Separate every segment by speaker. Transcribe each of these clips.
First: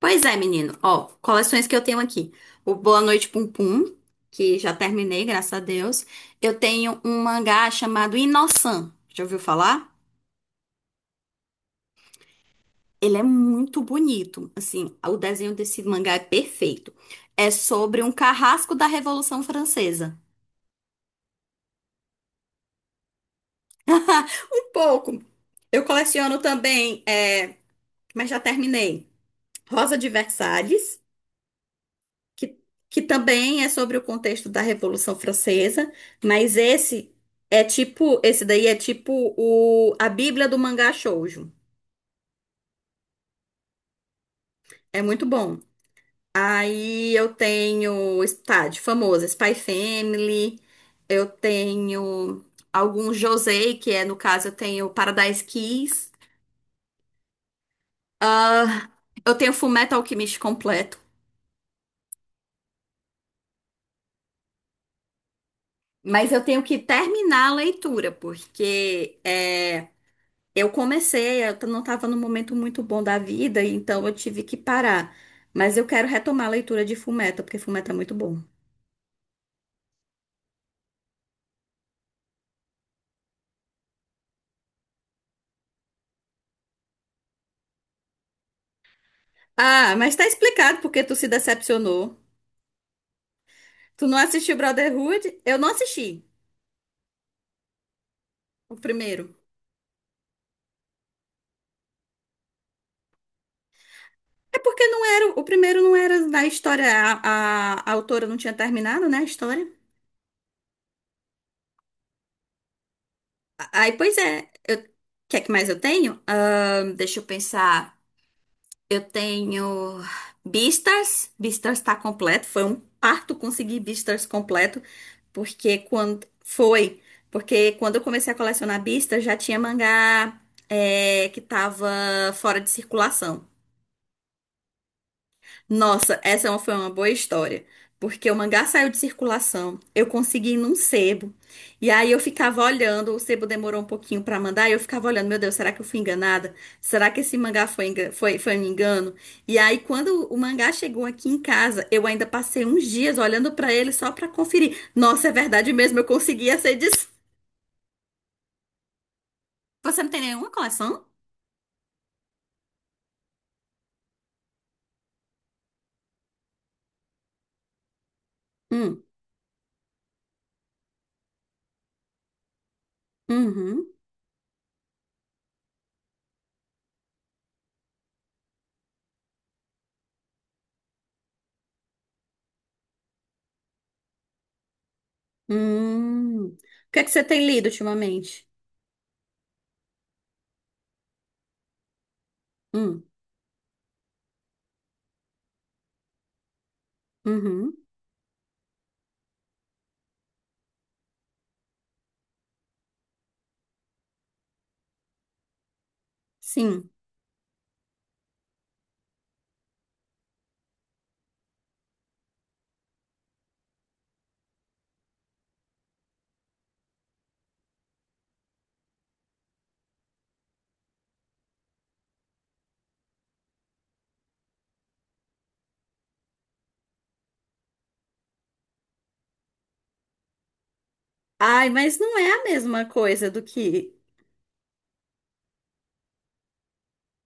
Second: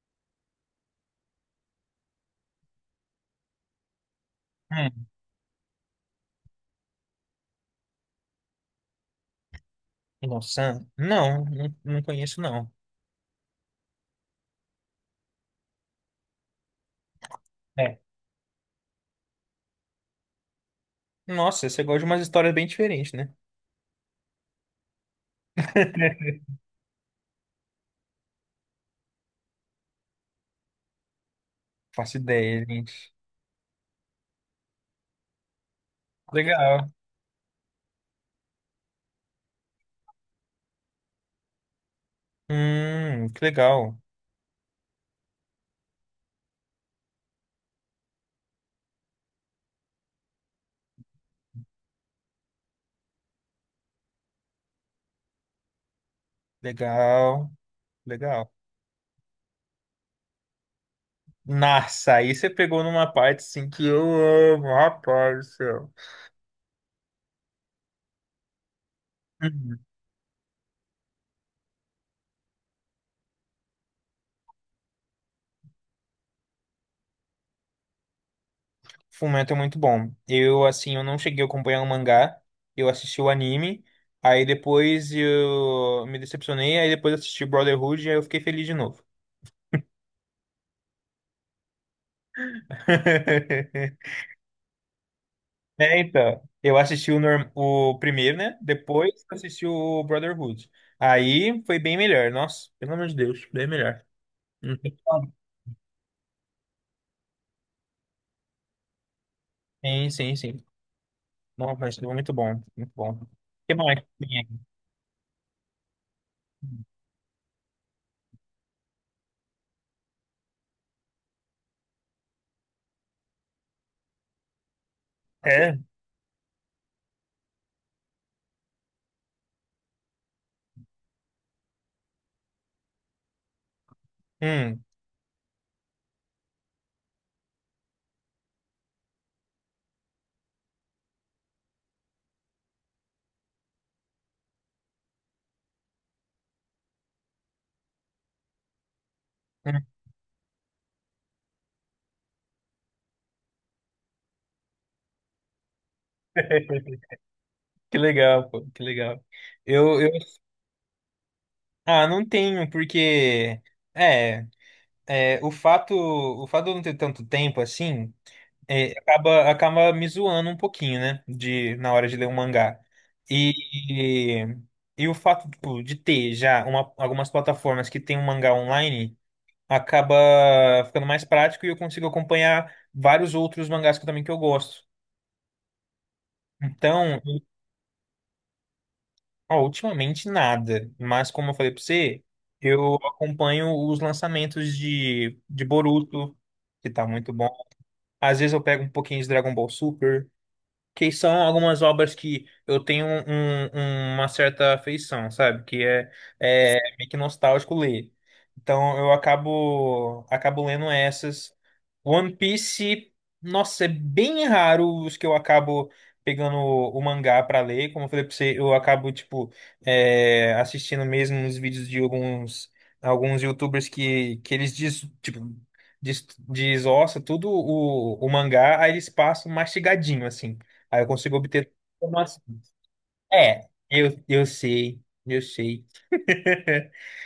Speaker 1: Pois é, menino. Ó, coleções que eu tenho aqui. O Boa Noite Pum Pum, que já
Speaker 2: Hum,
Speaker 1: terminei, graças a Deus. Eu tenho um mangá chamado Inosan. Já ouviu falar?
Speaker 2: nossa, não conheço, não.
Speaker 1: Ele é muito bonito. Assim, o desenho desse mangá é perfeito. É
Speaker 2: É.
Speaker 1: sobre um carrasco da Revolução Francesa.
Speaker 2: Nossa, você gosta de umas histórias bem diferentes, né?
Speaker 1: Um pouco. Eu coleciono também, é, mas já terminei. Rosa de Versalhes,
Speaker 2: Faço
Speaker 1: que,
Speaker 2: ideia,
Speaker 1: que
Speaker 2: gente.
Speaker 1: também é sobre o contexto da Revolução Francesa, mas
Speaker 2: Legal.
Speaker 1: esse daí é tipo a Bíblia do mangá shoujo.
Speaker 2: Que legal.
Speaker 1: É muito bom. Aí eu tenho, tá, de famosa, Spy Family, eu tenho alguns Josei, que é, no caso, eu tenho Paradise Kiss.
Speaker 2: Legal, legal.
Speaker 1: Ah, eu tenho Fullmetal Alchemist completo,
Speaker 2: Nossa, aí você pegou numa parte assim que eu amo, rapaz do céu.
Speaker 1: mas eu tenho que terminar a leitura, porque
Speaker 2: Uhum.
Speaker 1: é. Eu comecei, eu não estava num momento muito bom da vida, então eu tive que parar. Mas eu quero retomar a leitura de Fullmetal, porque Fullmetal é muito bom.
Speaker 2: Fullmetal é muito bom. Eu, assim, eu não cheguei a acompanhar o mangá, eu assisti o anime, aí depois eu me decepcionei, aí depois assisti Brotherhood e aí eu fiquei feliz de novo.
Speaker 1: Ah, mas tá explicado porque tu se decepcionou. Tu não assistiu Brotherhood? Eu não
Speaker 2: É,
Speaker 1: assisti
Speaker 2: então, eu assisti o primeiro, né?
Speaker 1: o
Speaker 2: Depois
Speaker 1: primeiro.
Speaker 2: eu assisti o Brotherhood. Aí foi bem melhor. Nossa, pelo amor de Deus, bem melhor.
Speaker 1: É
Speaker 2: Não
Speaker 1: porque
Speaker 2: tem
Speaker 1: não era,
Speaker 2: como.
Speaker 1: o primeiro não era na história, a autora não tinha terminado, né, a história.
Speaker 2: Sim, sim, sim. Nossa, mas foi muito bom, muito bom. O
Speaker 1: A-
Speaker 2: que
Speaker 1: Aí,
Speaker 2: mais? Que
Speaker 1: pois é,
Speaker 2: tem aqui?
Speaker 1: o que é que mais eu tenho? Deixa eu pensar. Eu tenho Beastars. Beastars tá completo. Foi um parto conseguir Beastars completo,
Speaker 2: É?
Speaker 1: porque quando foi, porque quando eu comecei a colecionar Beastars já tinha mangá, que tava fora de circulação.
Speaker 2: Hum.
Speaker 1: Nossa, foi uma boa história, porque o mangá saiu de circulação, eu consegui ir num sebo, e aí eu ficava olhando, o sebo demorou um pouquinho pra mandar, e eu ficava olhando, meu Deus, será que eu fui enganada? Será que esse mangá foi um engano? E aí,
Speaker 2: Hum.
Speaker 1: quando o mangá chegou aqui em casa, eu ainda passei uns dias olhando pra ele só pra conferir. Nossa, é verdade mesmo, eu consegui essa edição.
Speaker 2: Que legal, pô, que legal. Eu,
Speaker 1: Você não
Speaker 2: eu...
Speaker 1: tem nenhuma coleção?
Speaker 2: Ah, não tenho, porque... É, o fato, de eu não ter tanto tempo assim... É,
Speaker 1: Hum,
Speaker 2: acaba me zoando um pouquinho, né? De, na hora de ler um mangá.
Speaker 1: uhum,
Speaker 2: E, e o fato, tipo, de ter já uma- algumas plataformas que tem um mangá online acaba ficando mais prático e eu consigo acompanhar vários outros mangás que, também que eu gosto.
Speaker 1: hum. O que é que
Speaker 2: Então,
Speaker 1: você tem lido ultimamente?
Speaker 2: ó, ultimamente nada. Mas como eu falei pra você, eu
Speaker 1: Hum,
Speaker 2: acompanho os lançamentos de Boruto, que tá muito bom.
Speaker 1: uhum,
Speaker 2: Às vezes eu pego um pouquinho de Dragon Ball Super. Que são algumas obras que eu tenho uma certa afeição, sabe? Que é,
Speaker 1: sim.
Speaker 2: é meio que nostálgico ler. Então eu acabo lendo essas. One Piece, nossa, é bem raro os que eu acabo pegando o mangá pra ler. Como eu falei pra você, eu acabo tipo é, assistindo mesmo os vídeos de alguns YouTubers que eles diz, tipo desossa tudo o mangá, aí eles passam mastigadinho, assim. Aí eu consigo obter
Speaker 1: Ai, mas não é
Speaker 2: informação.
Speaker 1: a mesma coisa do
Speaker 2: É,
Speaker 1: que.
Speaker 2: eu sei, eu sei.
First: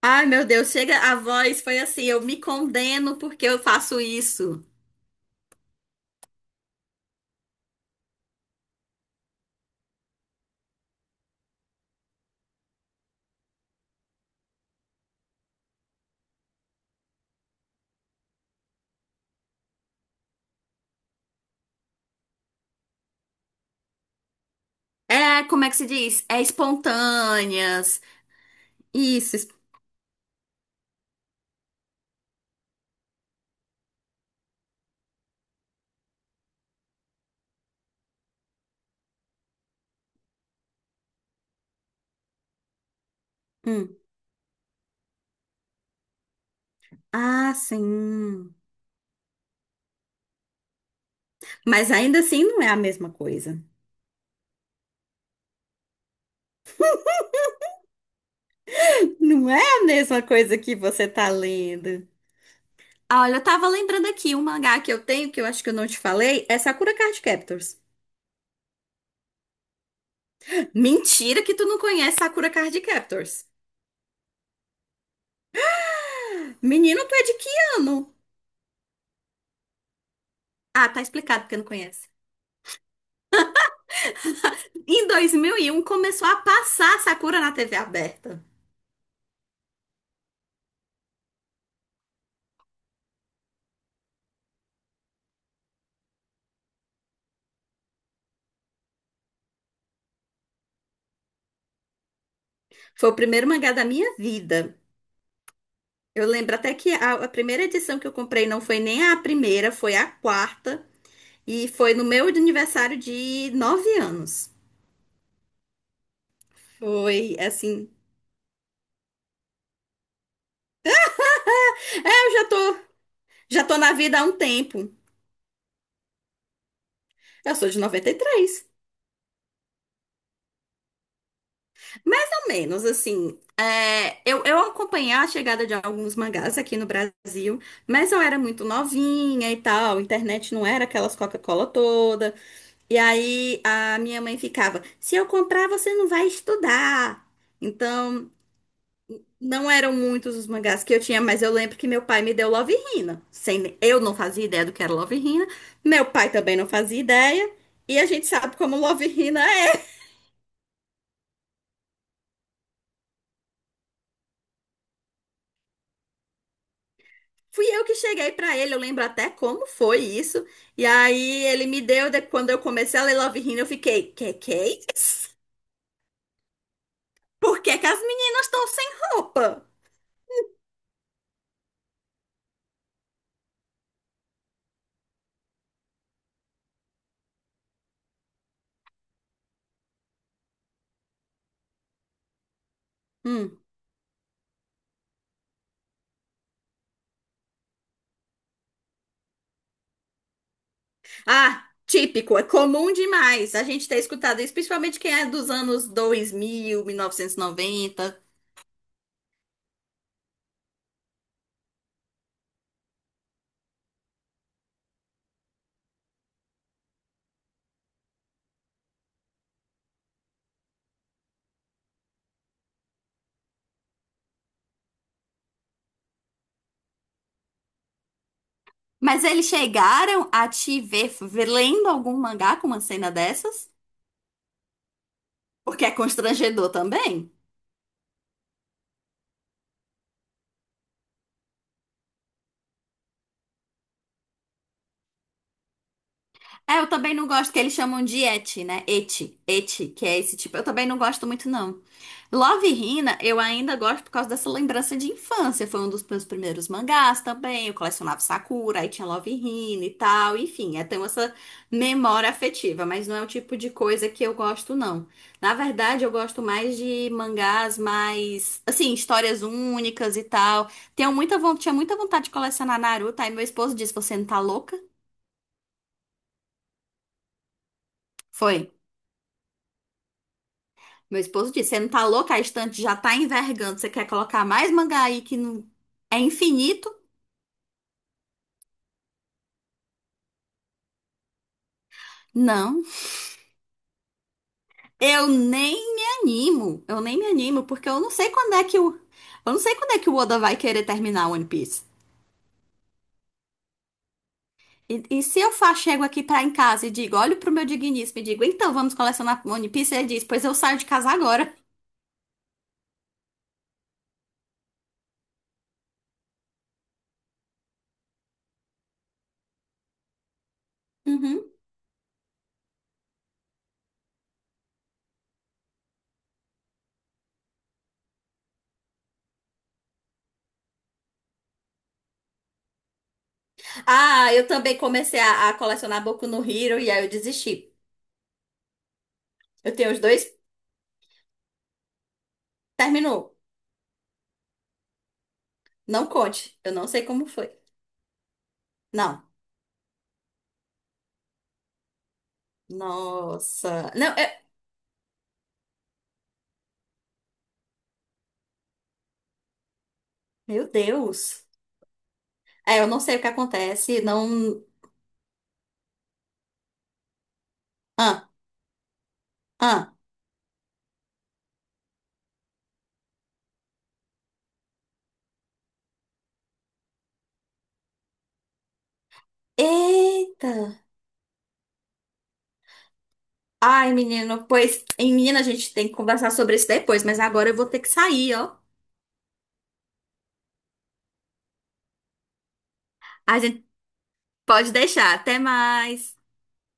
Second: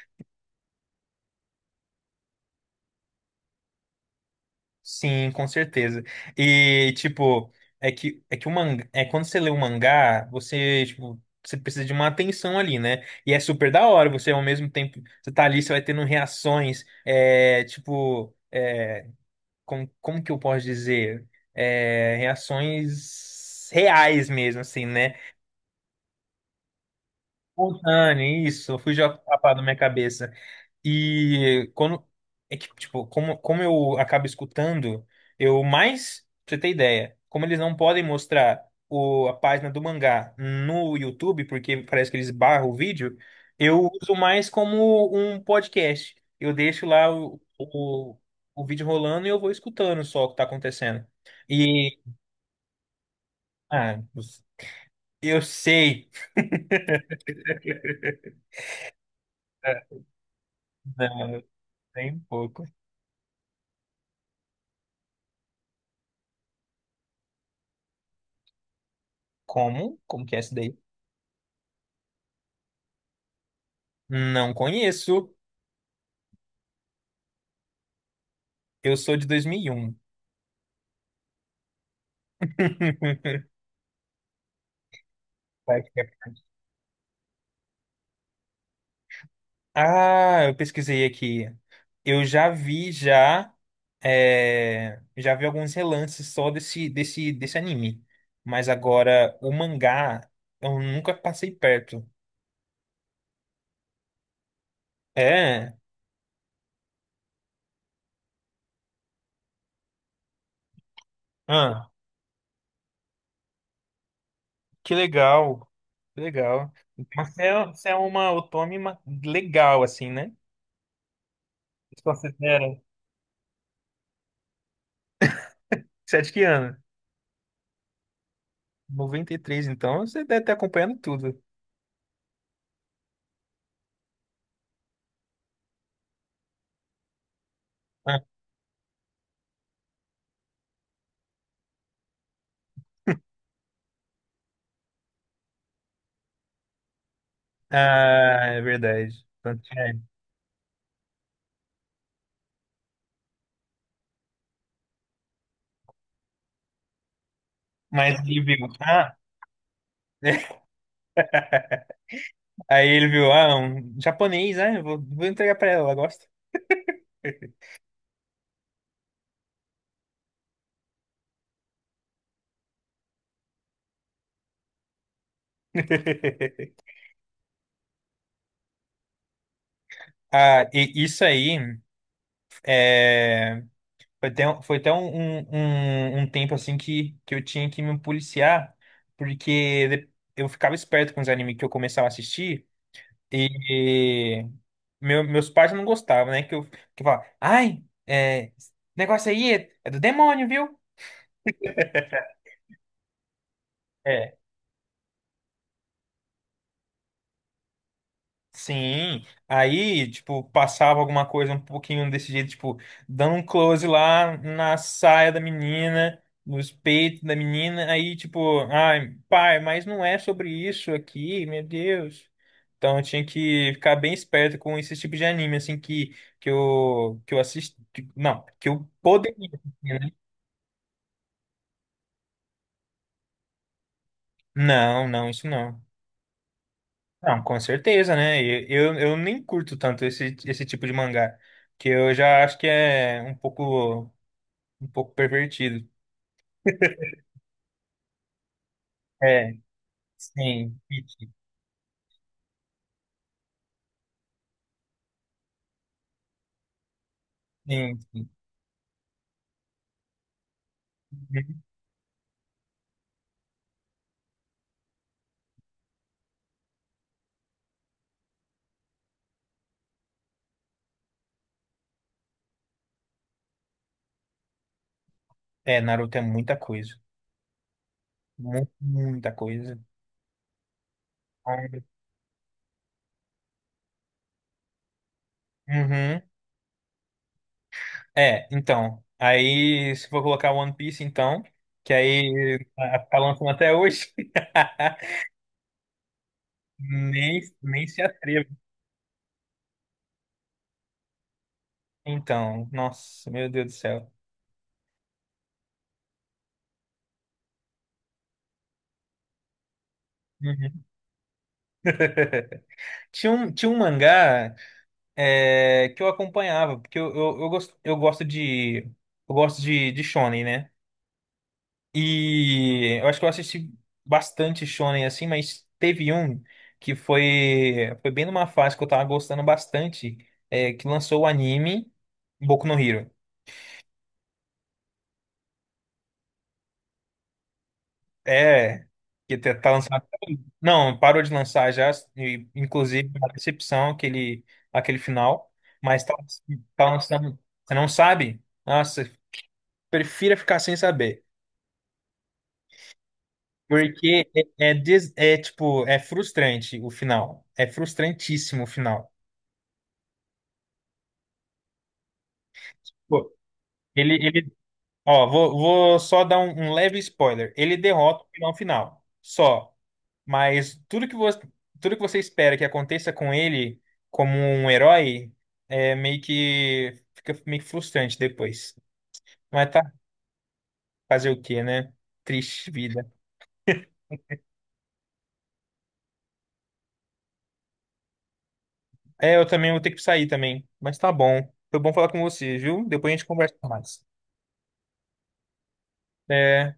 Speaker 1: Ai, meu Deus, chega a voz, foi assim, eu me condeno porque eu faço isso.
Speaker 2: Sim, com certeza. E, tipo, é que o mangá, é quando você lê um mangá, você, tipo, você precisa de uma atenção ali, né? E é super da hora, você ao mesmo tempo, você tá ali, você vai tendo reações, é, tipo, é, como que eu posso dizer? É, reações reais mesmo, assim, né?
Speaker 1: É, como é que se diz? É espontâneas.
Speaker 2: Espontâneo, isso, fugiu a
Speaker 1: Isso.
Speaker 2: palavra da minha cabeça. E quando é que, tipo, como eu acabo escutando, eu mais, pra você ter ideia, como eles não podem mostrar a página do mangá no YouTube, porque parece que eles barram o vídeo, eu
Speaker 1: Hum.
Speaker 2: uso mais como um podcast. Eu deixo lá
Speaker 1: Ah, sim.
Speaker 2: o vídeo rolando e eu vou escutando só o que tá acontecendo.
Speaker 1: Mas
Speaker 2: E,
Speaker 1: ainda assim não é a mesma coisa.
Speaker 2: ah, eu sei.
Speaker 1: Não é a mesma coisa que você tá
Speaker 2: Não,
Speaker 1: lendo.
Speaker 2: tem pouco.
Speaker 1: Ah, olha, eu tava lembrando aqui um mangá que eu tenho, que eu acho que eu não te falei, é Sakura Card Captors.
Speaker 2: Como? Como que é isso daí?
Speaker 1: Mentira que tu não conhece Sakura Card Captors.
Speaker 2: Não conheço.
Speaker 1: Menino, tu é de que ano?
Speaker 2: Eu sou de 2001.
Speaker 1: Ah, tá explicado porque não conhece. Em dois mil e
Speaker 2: Vai
Speaker 1: um
Speaker 2: que é-
Speaker 1: começou a passar Sakura na TV aberta.
Speaker 2: Ah, eu pesquisei aqui. Eu já vi já é, já vi alguns relances só desse anime, mas agora o mangá eu nunca passei perto.
Speaker 1: Foi o primeiro mangá da minha vida.
Speaker 2: É,
Speaker 1: Eu lembro até que a primeira edição que eu comprei não foi nem a primeira, foi a quarta. E
Speaker 2: ah,
Speaker 1: foi no meu aniversário de 9 anos.
Speaker 2: que legal, que legal. Mas
Speaker 1: Foi
Speaker 2: você
Speaker 1: assim.
Speaker 2: é uma otome ma- legal assim, né? Você
Speaker 1: É, eu já tô,
Speaker 2: considera?
Speaker 1: já tô na vida há um tempo.
Speaker 2: Você é de que ano?
Speaker 1: Eu sou de 93.
Speaker 2: 93, então você deve estar acompanhando tudo.
Speaker 1: Mais ou menos, assim. Eu acompanhei a chegada de alguns mangás aqui no Brasil, mas eu era muito novinha e tal, a internet não era aquelas Coca-Cola toda. E aí a minha mãe ficava: se eu comprar, você não vai estudar. Então,
Speaker 2: Ah, é verdade. Tanto
Speaker 1: não
Speaker 2: é.
Speaker 1: eram muitos os mangás que eu tinha, mas eu lembro que meu pai me deu Love Hina. Sem, Eu não fazia ideia do que era Love Hina, meu pai também não fazia ideia, e a
Speaker 2: Mas
Speaker 1: gente
Speaker 2: ele
Speaker 1: sabe
Speaker 2: viu.
Speaker 1: como Love
Speaker 2: Ah,
Speaker 1: Hina é.
Speaker 2: aí ele viu, ah, um japonês, né? Vou entregar pra ela, ela gosta.
Speaker 1: Fui eu que cheguei pra ele, eu lembro até como foi isso. E aí ele me deu, quando eu comecei a ler Love Hina, eu fiquei, que é isso? Por que que as meninas estão sem roupa?
Speaker 2: Ah, e isso aí é, foi até, um, foi até um tempo assim que eu tinha que me policiar, porque de- eu ficava esperto com os animes que eu começava a assistir e
Speaker 1: Hum.
Speaker 2: e meus pais não gostavam, né? Que eu falava, ai, é, esse negócio aí é, é do demônio, viu?
Speaker 1: Ah, típico, é comum demais a gente ter
Speaker 2: É.
Speaker 1: escutado isso, principalmente quem é dos anos 2000, 1990.
Speaker 2: Sim, aí, tipo, passava alguma coisa um pouquinho desse jeito, tipo, dando um close lá na saia da menina, nos peitos da menina, aí, tipo, ai, pai, mas não é sobre isso aqui, meu Deus. Então, eu tinha que ficar bem esperto com esse tipo de anime, assim, que, que eu assisti, não, que eu
Speaker 1: Mas eles
Speaker 2: poderia, né?
Speaker 1: chegaram a te ver, lendo algum mangá com uma cena dessas?
Speaker 2: Não, não, isso não.
Speaker 1: Porque é constrangedor também.
Speaker 2: Não, com certeza, né? E eu nem curto tanto esse tipo de mangá, que eu já acho que é um pouco pervertido.
Speaker 1: É, eu também não gosto que eles chamam de eti, né? Eti,
Speaker 2: É,
Speaker 1: eti, que é esse tipo. Eu
Speaker 2: sim,
Speaker 1: também não gosto muito, não. Love Hina, eu ainda gosto por causa dessa lembrança de infância. Foi um dos meus primeiros mangás também. Eu
Speaker 2: sim,
Speaker 1: colecionava
Speaker 2: sim.
Speaker 1: Sakura, aí tinha Love Hina e tal. Enfim, tenho essa memória afetiva, mas não é o tipo de coisa que eu gosto, não. Na verdade, eu gosto mais de mangás mais, assim, histórias únicas e tal. Tinha muita vontade de colecionar Naruto, aí meu esposo disse: Você não tá louca?
Speaker 2: É, Naruto é muita coisa,
Speaker 1: Foi.
Speaker 2: mu- muita coisa.
Speaker 1: Meu esposo disse: Você não tá louca? A estante já tá envergando. Você quer colocar mais mangá aí que não é
Speaker 2: Uhum.
Speaker 1: infinito?
Speaker 2: É, então, aí se for colocar One Piece, então, que aí
Speaker 1: Não,
Speaker 2: tá lançando até hoje,
Speaker 1: eu nem me animo. Eu nem me animo,
Speaker 2: nem
Speaker 1: porque eu
Speaker 2: se
Speaker 1: não sei
Speaker 2: atreva.
Speaker 1: quando é que o. Eu não sei quando é que o Oda vai querer terminar One Piece.
Speaker 2: Então, nossa, meu Deus do céu.
Speaker 1: E se eu chego aqui pra em casa e digo, olho pro meu digníssimo e digo, então vamos colecionar One Piece, ele diz, pois eu saio
Speaker 2: Uhum.
Speaker 1: de casa agora.
Speaker 2: Tinha um mangá é, que eu acompanhava, porque eu gosto de. Eu gosto de Shonen, né?
Speaker 1: Uhum.
Speaker 2: E eu acho que eu assisti bastante Shonen assim, mas teve um que foi, foi bem numa fase que eu tava gostando bastante, é, que lançou o anime Boku no Hero.
Speaker 1: Ah, eu também comecei a colecionar Boku no Hero e aí eu desisti.
Speaker 2: É, que tá
Speaker 1: Eu tenho os
Speaker 2: lançado.
Speaker 1: dois,
Speaker 2: Não, parou de lançar já, e, inclusive, uma
Speaker 1: terminou.
Speaker 2: decepção aquele, aquele final, mas
Speaker 1: Não
Speaker 2: tá,
Speaker 1: conte, eu
Speaker 2: tá
Speaker 1: não sei como
Speaker 2: lançando.
Speaker 1: foi.
Speaker 2: Você não sabe? Nossa,
Speaker 1: Não.
Speaker 2: prefira ficar sem saber.
Speaker 1: Nossa. Não,
Speaker 2: Porque
Speaker 1: é.
Speaker 2: é, é, des- é, tipo, é frustrante o final. É frustrantíssimo o final.
Speaker 1: Meu Deus. É, eu não sei o que
Speaker 2: Pô,
Speaker 1: acontece,
Speaker 2: Ele, ele,
Speaker 1: não.
Speaker 2: ó, vou só dar um, um leve spoiler. Ele derrota o
Speaker 1: Ah,
Speaker 2: vilão final. Só.
Speaker 1: ah.
Speaker 2: Mas tudo que você espera que aconteça com ele como um herói é meio que fica meio que frustrante depois. Mas tá,
Speaker 1: Eita.
Speaker 2: fazer o quê, né? Triste vida.
Speaker 1: Ai, menino, pois, em menina, a gente tem que conversar sobre isso depois, mas agora eu vou ter que sair, ó.
Speaker 2: É, eu também vou ter que sair também. Mas tá bom. Foi bom falar com você, viu? Depois a gente
Speaker 1: A
Speaker 2: conversa
Speaker 1: gente
Speaker 2: mais.
Speaker 1: pode deixar. Até mais.
Speaker 2: É